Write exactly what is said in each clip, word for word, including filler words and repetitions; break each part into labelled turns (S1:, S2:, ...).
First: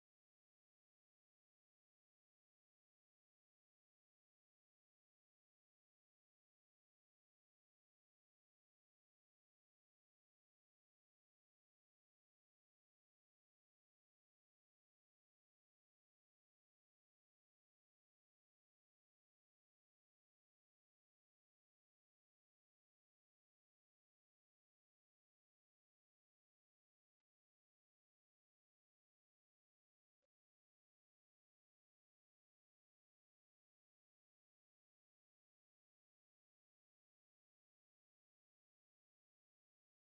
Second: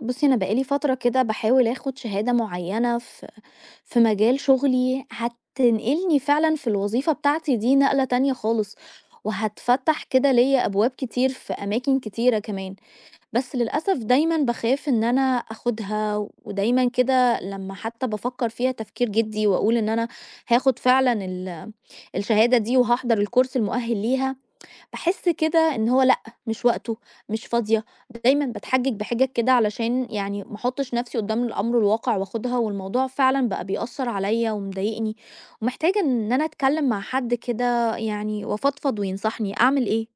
S1: بُصّي، أنا بقى لي فترة كده باحاول آخُد شهادة معيّنة في في مجال شُغلي هتنقلني فعلًا في الوظيفة بتاعتي دي نقلة تانية خالص، وهتفتح كده ليّا أبواب كتير في أماكن كتيرة كمان، بس للأسف دايمًا باخاف إن أنا آخُدها ودايمًا كده لمّا حتّى بافكّر فيها تفكير جِدّي وأقول إن أنا هاخُد فعلًا ال الشهادة دي وهاحضر الcourse المؤهِّل ليها، باحس كده إن هو لأ، مش وقته، مش فاضية، دايمًا باتحجج بحجج كده علشان يعني ما احطش نفسي قدام الأمر الواقع وآخدها، والموضوع فعلًا بقى بيأثر عليَّ ومضايقني، ومحتاجة إن أنا أتكلم مع حد كده يعني وأفضفض وينصحني، أعمل إيه؟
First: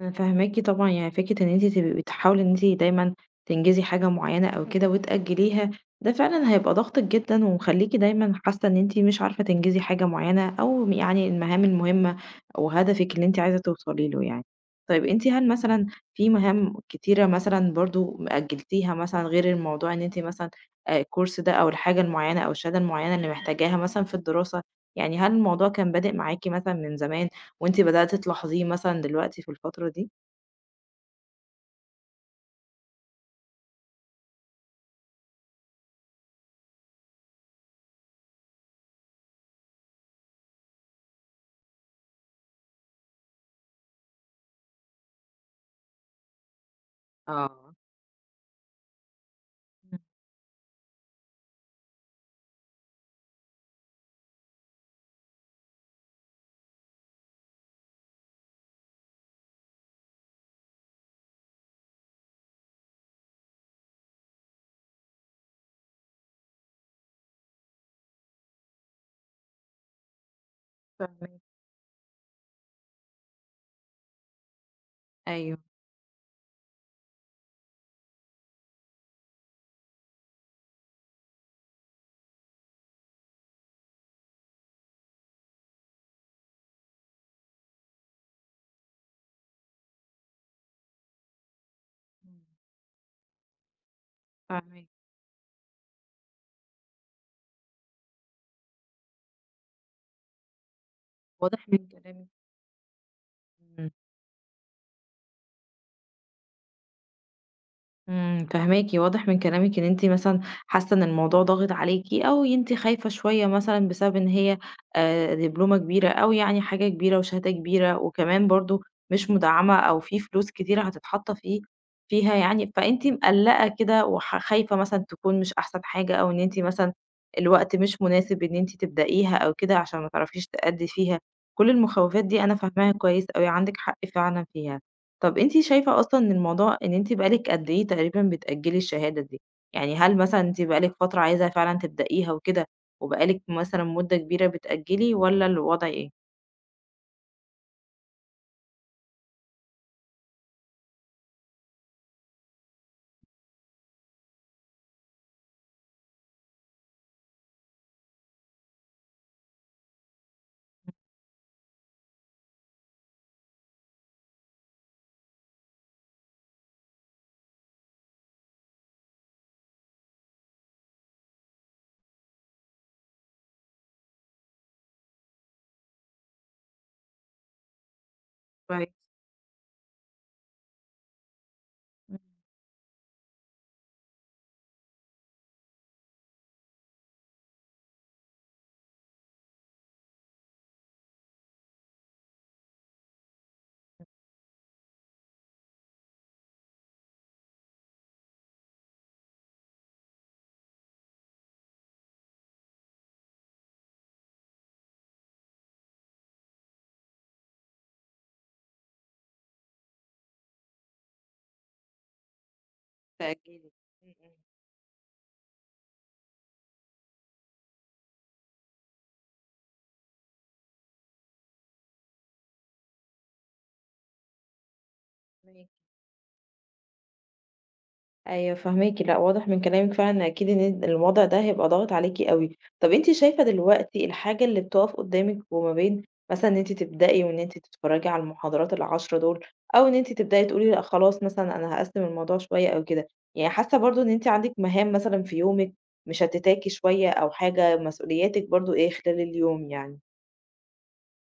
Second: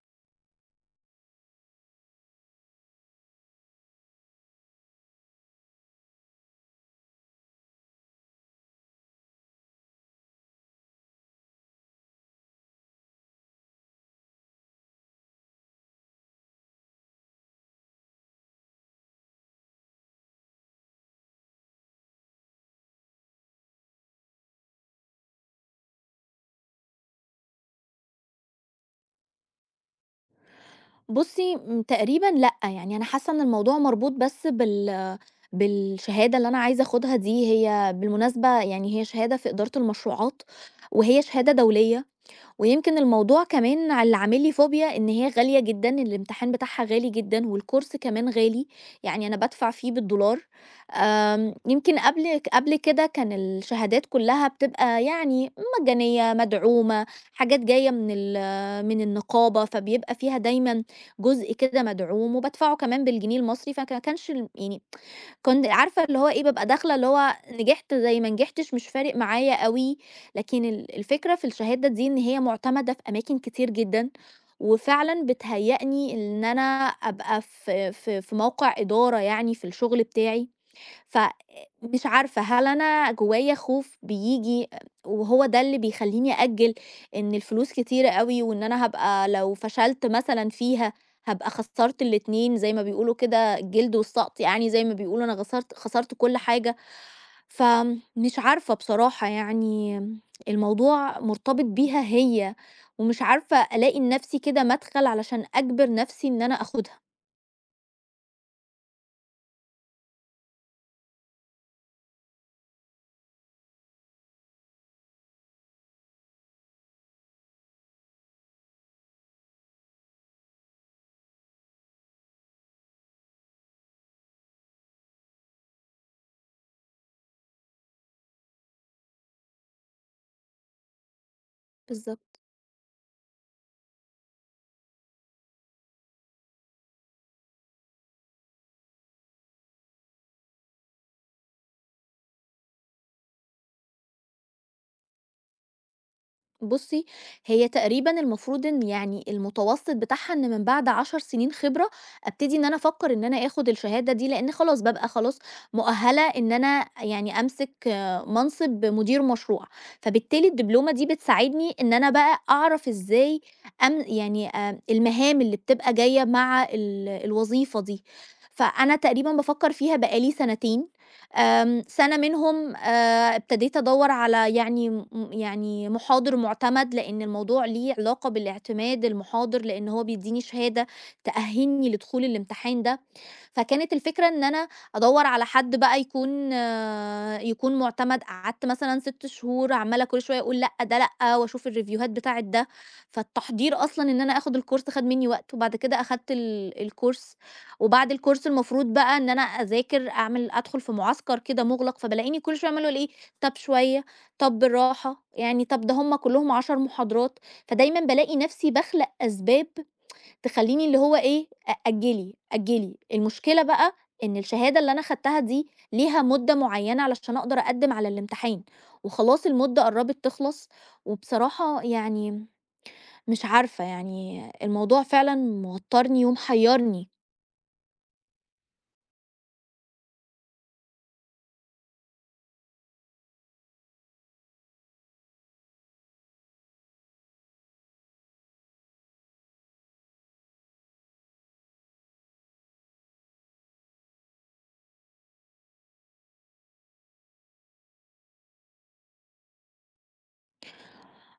S2: أنا فاهماكِ طبعًا، يعني فكرة إن أنتِ تبقي بتحاولي إن أنتِ دايمًا تنجزي حاجة معيّنة أو كده وتأجّليها، ده فعلًا هيبقى ضاغطِك جدًا ومخلّيكِ دايمًا حاسة إن أنتِ مش عارفة تنجزي حاجة معيّنة أو يعني المهام المهمة أو هدفِك اللي أنتِ عايزة توصلي له يعني. طيب أنتِ هل مثلًا في مهام كتيرة مثلًا برضه أجّلتيها مثلًا غير الموضوع إن أنتِ مثلًا آآ الكورس ده أو الحاجة المعيّنة أو الشهادة المعيّنة اللي محتاجاها مثلًا في الدراسة، يعني هل الموضوع كان بادئ معاكِ مثلًا من زمان وأنتِ بدأتِ تلاحظيه مثلًا دلوقتي في الفترة دي؟
S1: بُصّي، امم، تقريبًا لأ، يعني أنا حاسة إن الموضوع مربوط بس بال بالشهادة اللي أنا عايزة آخدها دي، هي بالمناسبة يعني هي شهادة في إدارة المشروعات، وهي شهادة دولية. ويمكن الموضوع كمان ع اللي عامل لي فوبيا إن هي غالية جدًا، الامتحان بتاعها غالي جدًا
S2: آه.
S1: والكورس كمان غالي، يعني أنا بادفع فيه
S2: إمم،
S1: بالدولار. آمم، يمكن قبل قبل كده كان الشهادات كلّها بتبقى يعني مجانية، مدعومة، حاجات جاية من ال من النقابة، فبيبقى فيها دايمًا جزء كده مدعوم وبادفعه كمان بالجنيه المصري، فك كانش ال يعني كنت عارفة اللي هو إيه، بابقى داخلة اللي هو نجحت زي ما نجحتش مش فارق معايا أوي، لكن ال الفكرة
S2: فاهماكِ.
S1: في الشهادة دي إن هي مُعتمدة في أماكن كتير جدًا، وفعلًا
S2: أيوه.
S1: بتهيّأني إن أنا أبقى في في في موقع إدارة يعني في الشغل بتاعي، فمش عارفة هل أنا جوايا خوف بييجي وهو ده اللي بيخلّيني أأجّل إن الفلوس كتيرة أوي وإن أنا هابقى لو فشلت مثلًا فيها هابقى خسّرت
S2: إمم،
S1: الاتنين زي ما بيقولوا كده الجلد والسَقْط، يعني زي
S2: فاهماكِ.
S1: ما بيقولوا أنا خسرت خسرت كل حاجة. فمش عارفة بصراحة يعني الموضوع مرتبط
S2: واضح من
S1: بيها
S2: كلامِك.
S1: هي، ومش عارفة
S2: إمم.
S1: ألاقي لنَفْسي كده مَدخَل علشان أجبر نَفْسي إن أنا آخُدها.
S2: امم، فاهماكِ، واضح من كلامِك إن أنتِ مثلًا حاسة إن الموضوع ضاغط عليكِ، أو أنتِ خايفة شوية مثلًا بسبب إن هي آآ دبلومة كبيرة أو يعني حاجة كبيرة وشهادة كبيرة، وكمان برضه مش مدعمة أو في فلوس كتيرة هتتحط فيه فيها يعني، فأنتِ مقلقة كده وح خايفة مثلًا تكون مش أحسن حاجة، أو إن أنتِ مثلًا الوقت مش مناسب إن أنتِ تبدأيها أو كده عشان ما تعرفيش تأدّي فيها، كل المخاوفات
S1: بالضبط.
S2: دي أنا فاهماها كويس أوي، عندِك حق فعلًا فيها. طب أنتِ شايفة أصلًا إن الموضوع إن أنتِ بقى لِك قد إيه تقريبًا بتأجّلي الشهادة دي؟ يعني هل مثلًا أنتِ بقى لِك فترة عايزة فعلًا تبدئيها وكده، وبقى لِك مثلًا مدة كبيرة بتأجّلي والّا الوضع إيه؟
S1: بُصّي، هي تقريبًا المفروض إن يعني المتوسط بتاعها إن من بعد 10 سنين خبرة، أبتدي إن أنا أفكّر إن أنا آخُد الشهادة دي، لإن خلاص بابقى خلاص مؤهلة إن أنا يعني أمسك آه، منصب مدير مشروع، فبالتالي الدبلومة دي بتساعدني إن أنا بقى أعرف إزاي أم يعني آآ المهام اللي بتبقى جاية مع ال الوظيفة دي، فأنا تقريبًا بافكّر فيها بقى لي سنتين. آمم، سَنة منهم آآ ابتديت أدوّر على يعني م يعني مُحاضر مُعتمد، لإن الموضوع ليه علاقة
S2: كويس،
S1: بالاعتماد المُحاضر، لإن هو بيدّيني شهادة تأهّلني
S2: إمم.
S1: لدخول الامتحان ده، فكانت الفكرة إن أنا أدوّر على حد بقى يكون آه، يكون مُعتمد، قعدت مثلًا 6 شهور عمّالة كل شوية أقول لأ، ده لأ، وأشوف الريفيوهات بتاعة ده، فالتحضير أصلًا إن أنا آخُد الcourse خَد منّي وقت، وبعد كده أخدت ال الcourse، وبعد الcourse المفروض بقى إن أنا أذاكر أعمل أدخُل في معسكر كده مُغلق، فبالاقيني كل شوية عمّالة أقول إيه، طَب شوية، طَب بالراحة، يعني طَب ده هم كُلّهم 10 محاضرات، فدايمًا بالاقي نَفْسي باخلق أسباب تخلّيني اللي هو إيه، أأجّلي، أجّلي. اجلي المشكلة
S2: بتأجّلي،
S1: بقى
S2: إمم،
S1: إن
S2: إمم،
S1: الشهادة اللي أنا خدتها دي ليها مدة معيّنة علشان أقدر أقدّم على الامتحان، وخلاص المدة قرّبت تخلص، وبصراحة يعني مش عارفة، يعني الموضوع فعلًا
S2: ماشي.
S1: موتّرني ومحيّرني.
S2: أيوه فاهماكِ، لأ واضح من كلامِك فعلًا أكيد إن أن الوضع ده هيبقى ضاغط عليكِ أوي. طَب أنتِ شايفة دلوقتي الحاجة اللي بتُقف قدّامِك وما بين مثلًا إن أنتِ تبدئي وإن أنتِ تتفرّجي على المحاضرات العشرة دول، أو إن أنتِ تبدئي تقولي لأ خلاص مثلًا أنا هاقسّم الموضوع شوية أو كده، يعني حاسة برضه إن أنتِ عندِك مهام مثلًا في يومِك مشتتاكِ شوية أو حاجة مسؤولياتِك برضه إيه خلال اليوم يعني،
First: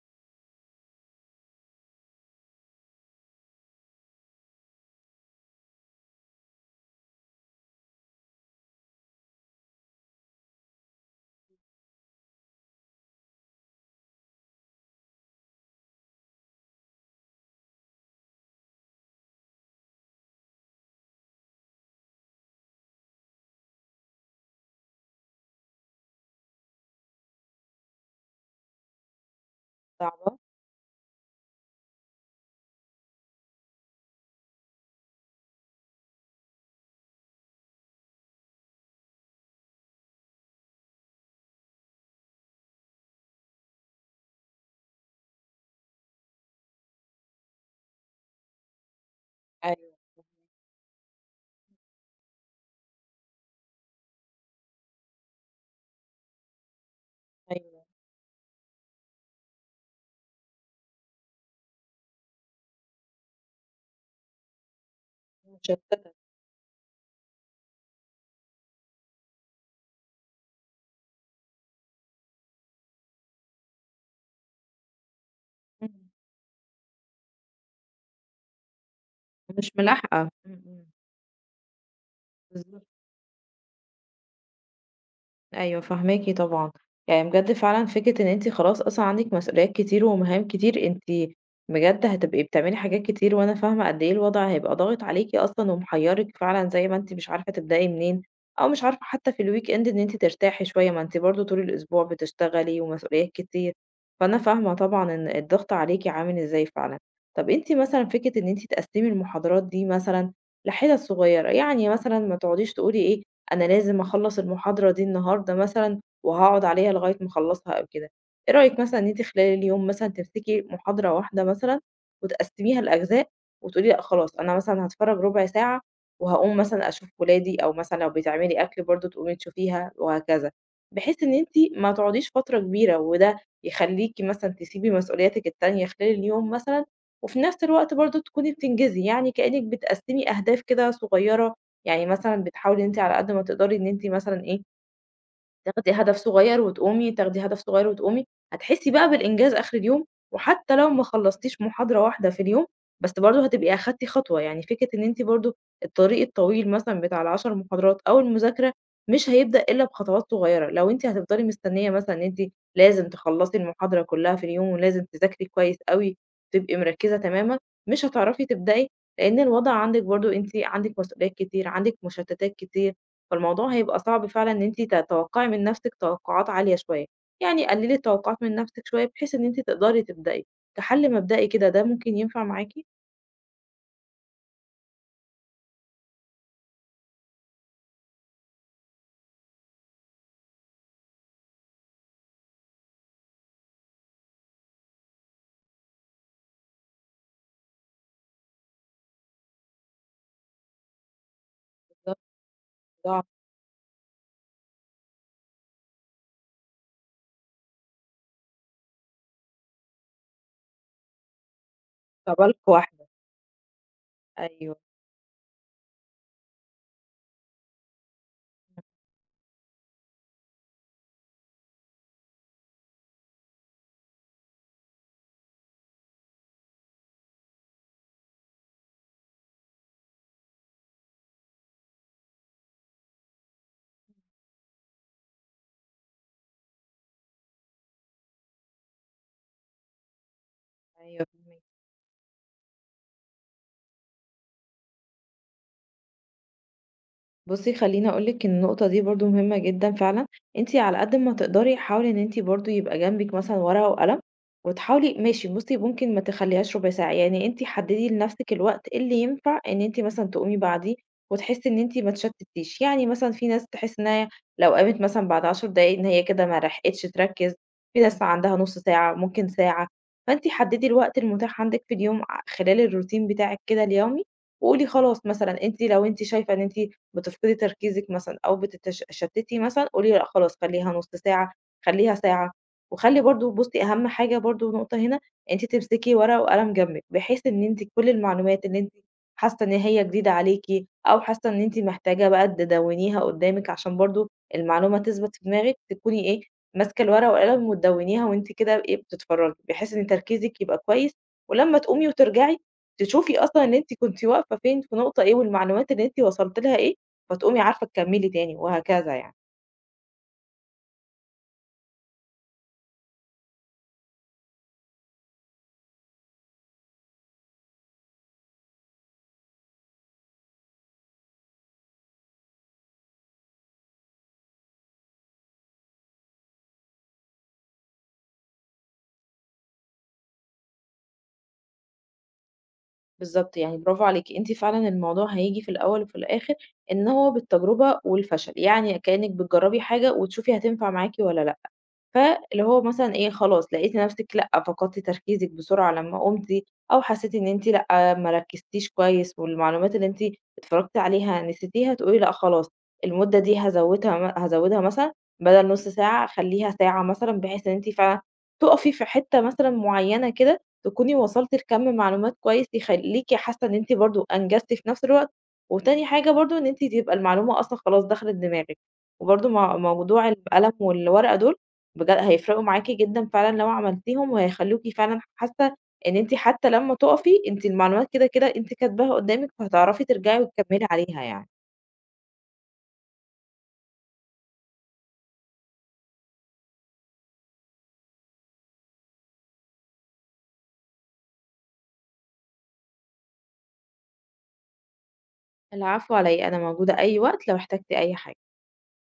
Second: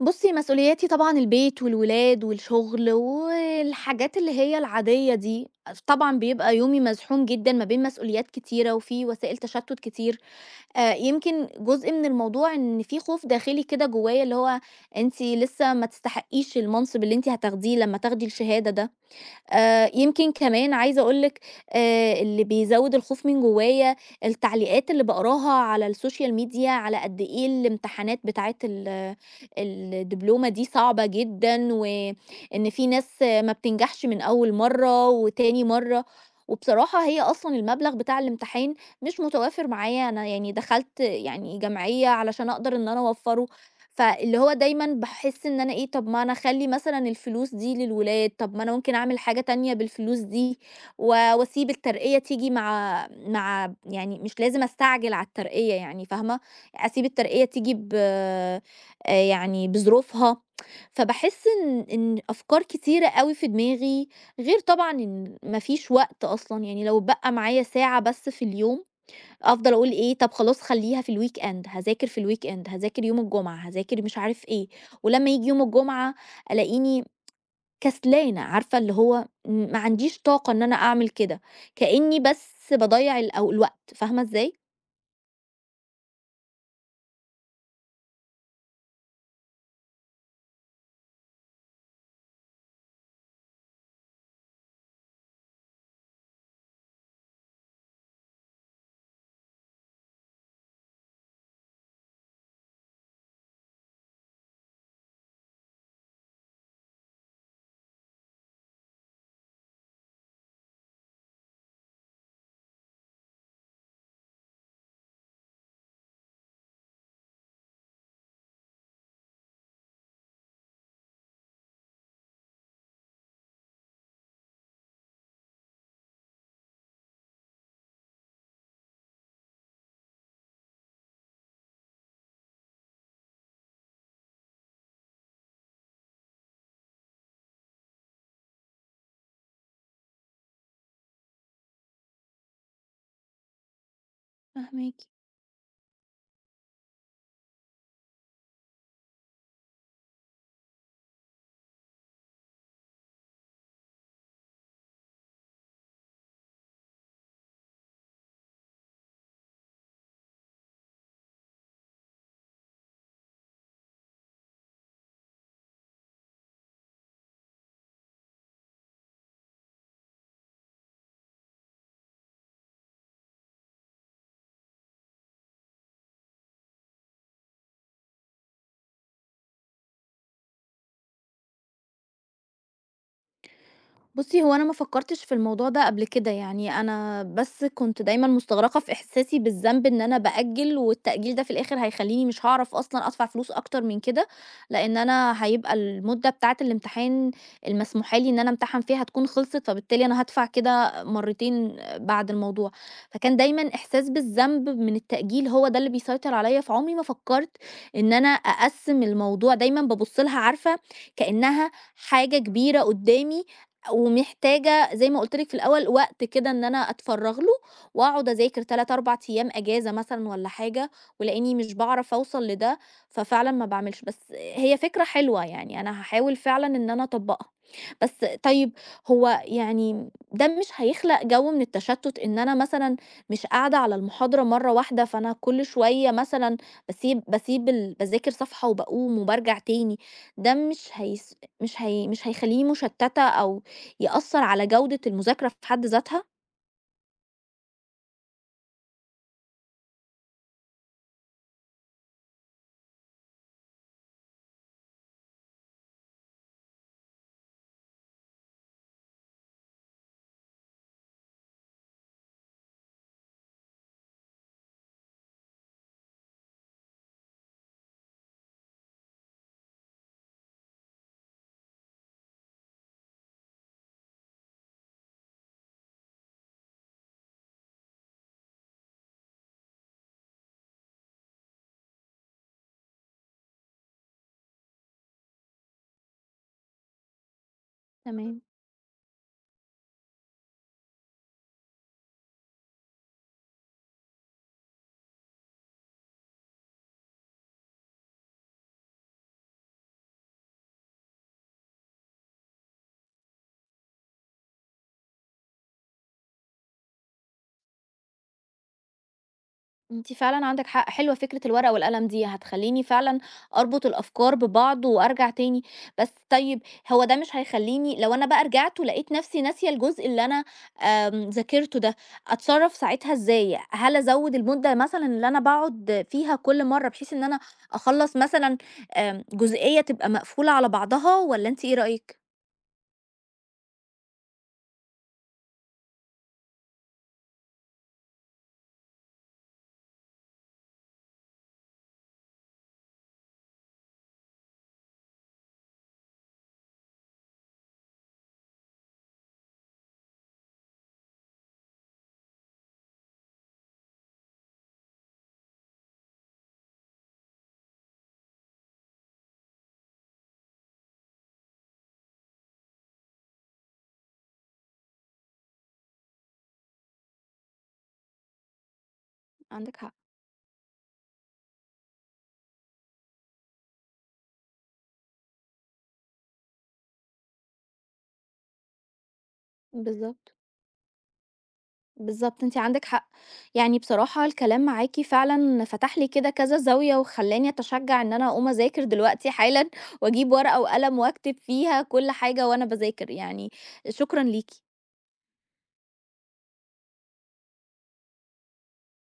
S1: بُصّي، مسؤولياتي طبعًا البيت والولاد والشغل والحاجات اللي هي العادية دي، طبعًا بيبقى يومي مزحوم جدًا ما بين مسؤوليات كتيرة وفي وسائل تشتُّت كتير. آآ يمكن جزء من الموضوع إن في خوف داخلي كده جوايا، اللي هو أنتِ لسه ما تستحقيش المنصب اللي أنتِ هتاخديه لمّا تاخدي الشهادة ده. آآ يمكن كمان عايزة أقول لِك آآ اللي بيزوّد الخوف من جوايا التعليقات اللي باقراها على السوشيال ميديا على قد إيه الامتحانات بتاعة ال
S2: صعبة؟
S1: الدبلومة دي صعبة جدًا، وإن في ناس ما بتنجحش من أول مرّة وتاني مرّة، وبصراحة هي أصلًا المبلغ بتاع الامتحان مش متوافر معايا، أنا يعني دخلت يعني جمعية علشان أقدر إن أنا أوفّره فاللي هو دايمًا باحس إن أنا إيه، طب ما أنا أخلّي مثلًا الفلوس دي للولاد، طب ما أنا ممكن أعمل حاجة تانية
S2: أيوه،
S1: بالفلوس دي، و وأسيب الترقية تيجي مع مع يعني مش لازم أستعجل على الترقية يعني فاهمة، أسيب الترقية تيجي
S2: أيوه
S1: ب آآ يعني بظروفها، فباحس إن إن أفكار كتيرة أوي في دماغي، غير طبعًا إن ما فيش
S2: مشتتة،
S1: وقت أصلًا، يعني لو اتبقى معايا ساعة بس في اليوم أفضل أقول إيه، طب خلاص خلّيها في الweekend هاذاكر في الweekend هاذاكر يوم الجمعة، هاذاكر مش عارف إيه، ولمّا ييجي يوم
S2: إمم.
S1: الجمعة ألاقيني كسلانة، عارفة اللي هو م
S2: ومش
S1: ما عنديش
S2: ملاحقة.
S1: طاقة إن
S2: إمم،
S1: أنا
S2: إمم،
S1: أعمل كده، كإني بس
S2: بالضبط.
S1: باضيّع الأو الوقت، فاهمة إزاي؟
S2: أيوه فاهماكِ طبعًا، يعني بجد فعلًا فكرة إن أنتِ خلاص أصلًا عندِك مسؤوليات كتير ومهام كتير، أنتِ بجد هتبقي بتعملي حاجات كتير، وأنا فاهمة قد إيه الوضع هيبقى ضاغط عليكِ أصلًا ومحيّرِك فعلًا زي ما أنتِ مش عارفة تبدئي منين، أو مش عارفة حتى في الweekend إن أنتِ ترتاحي شوية، ما أنتِ برضه طول الأسبوع بتشتغلي ومسؤوليات كتير، فأنا فاهمة طبعًا إن الضغط عليكِ عامل إزاي فعلًا. طَب أنتِ مثلًا فكرة إن أنتِ تقسّمي المحاضرات دي مثلًا لحِتَت صغيّرة، يعني مثلًا ما تقعديش تقولي إيه أنا لازم أخلّص المحاضرة دي النهارده مثلًا، وهاقعد عليها لغاية ما أخلّصها أو كده. إيه رأيِك مثلًا إن أنتِ خلال اليوم مثلًا تمسكي محاضرة واحدة مثلًا، وتقسّميها لأجزاء، وتقولي لأ خلاص أنا مثلًا هاتفرّج ربع ساعة، وهاقوم مثلًا أشوف ولادي، أو مثلًا لو بتعملي أكل برضه تقومي تشوفيها وهكذا، بحيث إن أنتِ ما تقعديش فترة كبيرة، وده يخلّيكِ مثلًا تسيبي مسؤولياتِك التانية خلال اليوم مثلًا، وفي نفس الوقت برضه تكوني بتنجزي، يعني كأنِك بتقسّمي أهداف كده صغيرة يعني مثلًا بتحاولي إن أنتِ على قد ما تقدري إن أنتِ مثلًا إيه،
S1: فاهماكِ.
S2: تاخدي هدف صغير وتقومي، تاخدي هدف صغير وتقومي، هتحسّي بقى بالإنجاز آخر اليوم، وحتى لو ما خلّصتيش محاضرة واحدة في اليوم، بس برضه هتبقي أخدتِ خطوة، يعني فكرة إن أنتِ برضه الطريق الطويل مثلًا بتاع العشرة محاضرات أو المذاكرة مش هيبدأ إلا بخطوات صغيرة، لو أنتِ هتفضلي مستنية مثلًا إن أنتِ لازم تخلّصي المحاضرة كلّها في اليوم ولازم تذاكري كويس أوي، تبقي مركّزة تمامًا، مش هتعرفي تبدئي، لإن الوضع عندِك برضه أنتِ عندِك مسؤوليات كتير، عندِك مشتتات كتير، فالموضوع هيبقى صعب فعلًا إن أنتِ تتوقعي من نفسِك توقعات عالية شوية، يعني قللي التوقعات من نفسِك شوية بحيث إن أنتِ تقدري تبدئي، كحل مبدئي كده ده ممكن ينفع معاكِ؟
S1: بُصّي، هو أنا ما فكّرتش في الموضوع ده قبل كده، يعني أنا بس كنت دايمًا مُستغرقة في إحساسي بالذنب إن أنا بأجّل، والتأجيل ده في الآخر هيخلّيني مش هاعرف أصلًا أدفع فلوس أكتر من كده، لإن أنا هيبقى المدة بتاعة الامتحان المسموحة لي إن أنا أمتحن فيها هتكون خلصت، فبالتالي أنا هادفع كده مرّتين
S2: بالضبط،
S1: بعد الموضوع،
S2: ضعف
S1: فكان دايمًا إحساس بالذنب من التأجيل هو ده اللي بيسيطر عليَّ، فعمري ما فكّرت إن أنا أقسّم الموضوع، دايمًا بابُص لها عارفة كإنها حاجة
S2: كبالقة
S1: كبيرة
S2: واحدة،
S1: قدّامي
S2: أيوه،
S1: ومحتاجة زي ما قُلت لِك في الأول وقت كده إن أنا أتفرّغ له، وأقعد أذاكر ثلاثة، أربعة أيام إجازة مثلًا والّا حاجة، ولأني مش باعرف أوصل لده، ففعلًا ما باعملش. بس هي فكرة حلوة يعني أنا هاحاول فعلًا إن أنا أطبّقها. بس طيب هو يعني ده مش هيخلق جو من التشتت إن أنا مثلًا مش قاعدة على المحاضرة مرّة واحدة، فأنا كل شوية مثلًا باسيب باسيب ال باذاكر صفحة وباقوم وبارجع تاني، ده مش
S2: أيوه
S1: هيس
S2: فاهماكِ.
S1: مش هي مش هيخلّيني مشتتة أو يأثّر على جودة المذاكرة في حد ذاتها؟
S2: بُصّي خلّيني أقول لِك إن النقطة دي برضه مهمة جدًا فعلًا، أنتِ على قد ما تقدري حاولي إن أنتِ برضه يبقى جنبِك مثلًا ورقة وقلم، وتحاولي ماشي بُصّي ممكن ما تخلّيهاش ربع ساعة، يعني أنتِ حدّدي لنفسِك الوقت اللي ينفع إن أنتِ مثلًا تقومي بعديه، وتحسّي إن أنتِ ما اتشتتيش، يعني مثلًا في ناس تحس إن هي لو قامت مثلًا بعد عشر دقايق إن هي كده ما لحقتش تركّز، في ناس عندها نُص ساعة، ممكن ساعة، فأنتِ حدّدي الوقت المتاح عندِك في اليوم ع خلال الروتين بتاعِك كده اليومي، وقولي خلاص مثلًا أنتِ لو أنتِ شايفة إن أنتِ بتفقدي تركيزِك مثلًا أو بتتشتتي مثلًا، قولي لأ خلاص خلّيها نُص ساعة، خلّيها ساعة، وخلّي برضه بُصّي أهم حاجة برضه نقطة هنا، أنتِ تمسكي ورقة وقلم جنبِك، بحيث إن أنتِ كل
S1: تمام.
S2: المعلومات اللي أنتِ حاسة إن هي جديدة عليكِ، أو حاسة إن أنتِ محتاجة بقى تدوّنيها قدّامِك عشان برضه المعلومة تثبت في دماغِك، تكوني إيه، ماسكة الورقة والقلم وتدوّنيها وأنتِ كده إيه، بتتفرّجي، بحيث إن تركيزِك يبقى كويس، ولمّا تقومي وترجعي، تشوفي أصلًا إن أنتِ كنتِ واقفة فين، في نقطة إيه، والمعلومات اللي أنتِ وصلتِ لها إيه، فتقومي عارفة تكمّلي تاني وهكذا يعني.
S1: أنتِ فعلًا عندِك حق، حلوة فكرة الورقة والقلم دي، هتخلّيني فعلًا أربط الأفكار ببعض وأرجع تاني، بس طيب هو ده مش هيخلّيني لو أنا بقى رجعت ولقيت نفسي ناسية الجزء اللي أنا آمم، ذاكرته ده، أتصرّف ساعتها إزاي؟ هل أزوّد المدة مثلًا اللي أنا باقعد فيها كل مرّة بحيث إن أنا أخلّص مثلًا آمم، جزئية تبقى مقفولة على بعضها والّا أنتِ إيه رأيِك؟
S2: بالضبط يعني برافو عليكِ، أنتِ فعلًا الموضوع هييجي في الأول وفي الآخر إن هو بالتجربة والفشل، يعني كإنِّك بتجرّبي حاجة وتشوفي هتنفع معاكِ والّا لأ. فاللي هو مثلًا إيه، خلاص لقيتِ نفسِك لأ، فقدتِ تركيزِك بسرعة لمّا قمتِ، أو حسيتِ إن أنتِ لأ، ما ركزتيش كويس والمعلومات اللي أنتِ اتفرجتِ عليها نسيتيها، تقولي لأ خلاص المدة دي هازودها م هازودها مثلًا بدل نُص ساعة أخلّيها ساعة مثلًا، بحيث إن أنتِ فعلًا تُقفي في حتة مثلًا معيّنة كده، تكوني وصلتِ لكَم معلومات كويس يخلّيكِ حاسة إن أنتِ برضه أنجزتِ في نفس الوقت، وتاني حاجة برضه إن أنتِ تبقى المعلومة أصلًا خلاص دخلت دماغِك، وبرضه
S1: عندِك
S2: مع
S1: حق،
S2: موضوع القلم والورقة دول بجد هيفرقوا معاكِ جدًا فعلًا لو عملتيهم، وهيخلّوكِ فعلًا حاسة إن أنتِ حتى لمّا تُقفي أنتِ المعلومات كده، كده أنتِ كاتباها قدامِك، فهتعرفي
S1: بالضبط.
S2: ترجعي وتكمّلي عليها يعني.
S1: بالضبط، أنتِ عندِك حق. يعني بصراحة الكلام معاكِ فعلًا فتح لي كده كذا زاوية وخلّاني أتشجّع إن أنا أقوم أذاكر دلوقتي حالًا وأجيب ورقة وقلم وأكتب فيها كل حاجة وأنا باذاكر، يعني شكرًا ليكِ.
S2: العفو على إيه، أنا موجودة أي وقت لو احتجتِ أي حاجة.